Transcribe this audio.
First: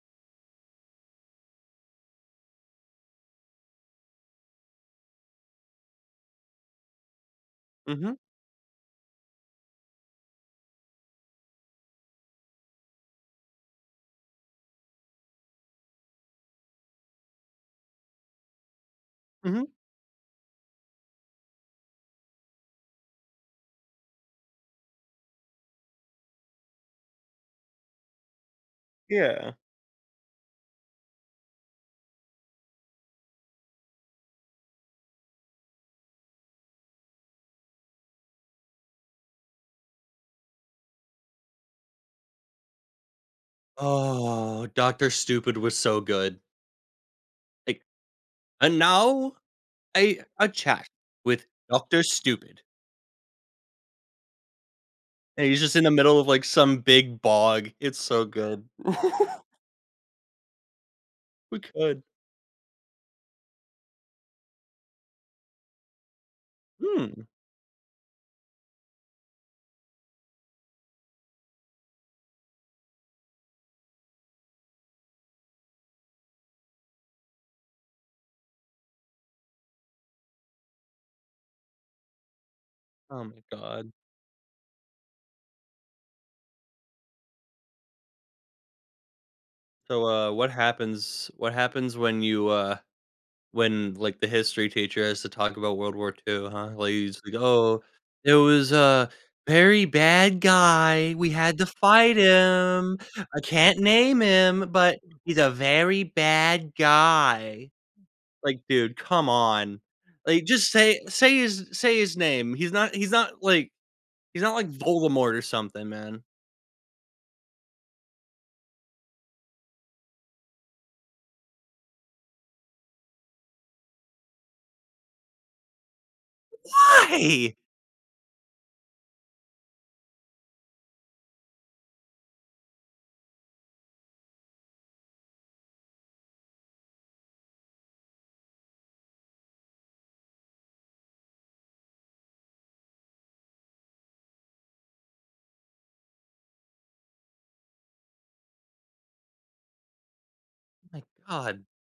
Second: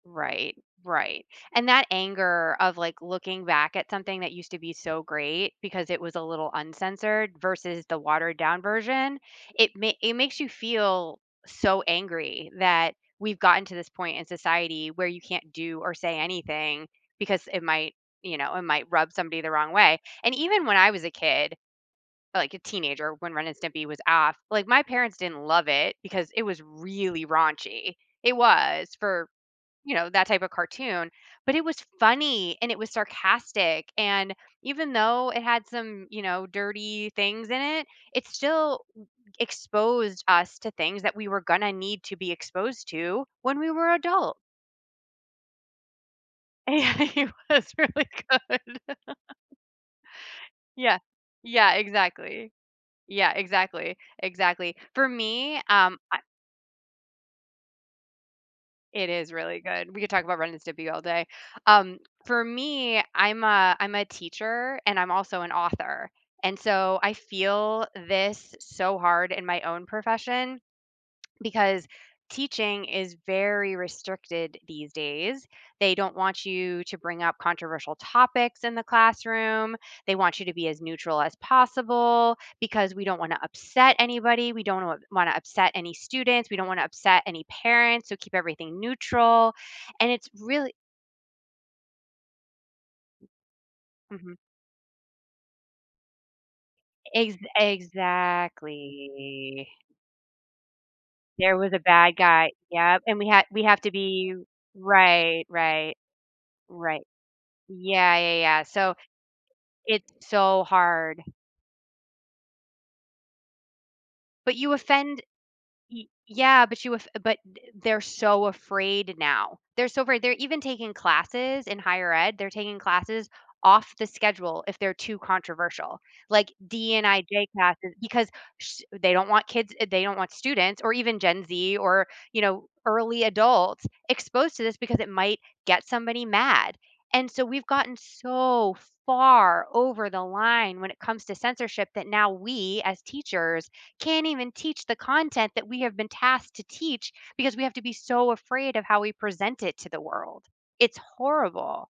Right, right, and that anger of, like, looking back at something that used to be so great because it was a little uncensored versus the Mhm. watered down version, it ma it makes you feel so angry that we've gotten to this point in society where you can't do or say anything because it might you know, it might rub somebody the Mhm. wrong way, and even when I was a kid, like, a teenager when Ren and Stimpy was off, like, my parents didn't love it because it was really raunchy. It was for, Yeah. you know, that type of cartoon, but it was funny, and it was sarcastic and, even though it had some, you know, dirty things in it, it still e exposed us to things that we were gonna need to be exposed to when we were adult. Oh, Doctor Stupid was so good. Yeah, it was Like really "And good. now a a chat Yeah. with Yeah, Doctor exactly. Stupid." Yeah, exactly, exactly, for And he's me, just in the um, middle I of, like, some big bog, it's so good. It is really good, we could talk about Ren and Stimpy all day, We um, could. for me, I'm a I'm a teacher and I'm also an author and, so, I Hmm. feel this so hard in my own profession because teaching is very restricted these days. They don't want you to bring up controversial topics in the classroom, they want you to be as neutral as possible because we don't Oh, wanna my god. upset anybody, we don't wanna wanna upset any students, we don't wanna upset any parents, so, keep everything neutral, So, and it's uh, what really happens what happens when you, uh, when, like, the Mhm. history teacher has to talk about World War II, huh, like, you just Ex "Oh, it was a exactly. very bad guy, we There had to was a bad fight guy, him, yep, and we I had we can't have to name be him, but he's right. a Right. very bad Right guy," Yeah, yeah, like, yeah, so, dude, come on, it's like, so just say hard. say his say his name, he's not he's not like, he's not, But like, you offend Voldemort or something, y man. yeah, but you off but th they're so afraid now, they're so afraid, they're even taking classes in higher ed, they're taking classes off the schedule if they're too controversial, like DNIJ Why? classes because sh they don't want kids eh they don't want students or even Gen Z or, you know, early adults exposed to this because it might get somebody mad, and, so, we've gotten so far over the line when it comes to censorship that now, we, as teachers, can't even teach the content that we have been tasked to teach because we have to be so afraid of how we present it to the world. It's My god. horrible.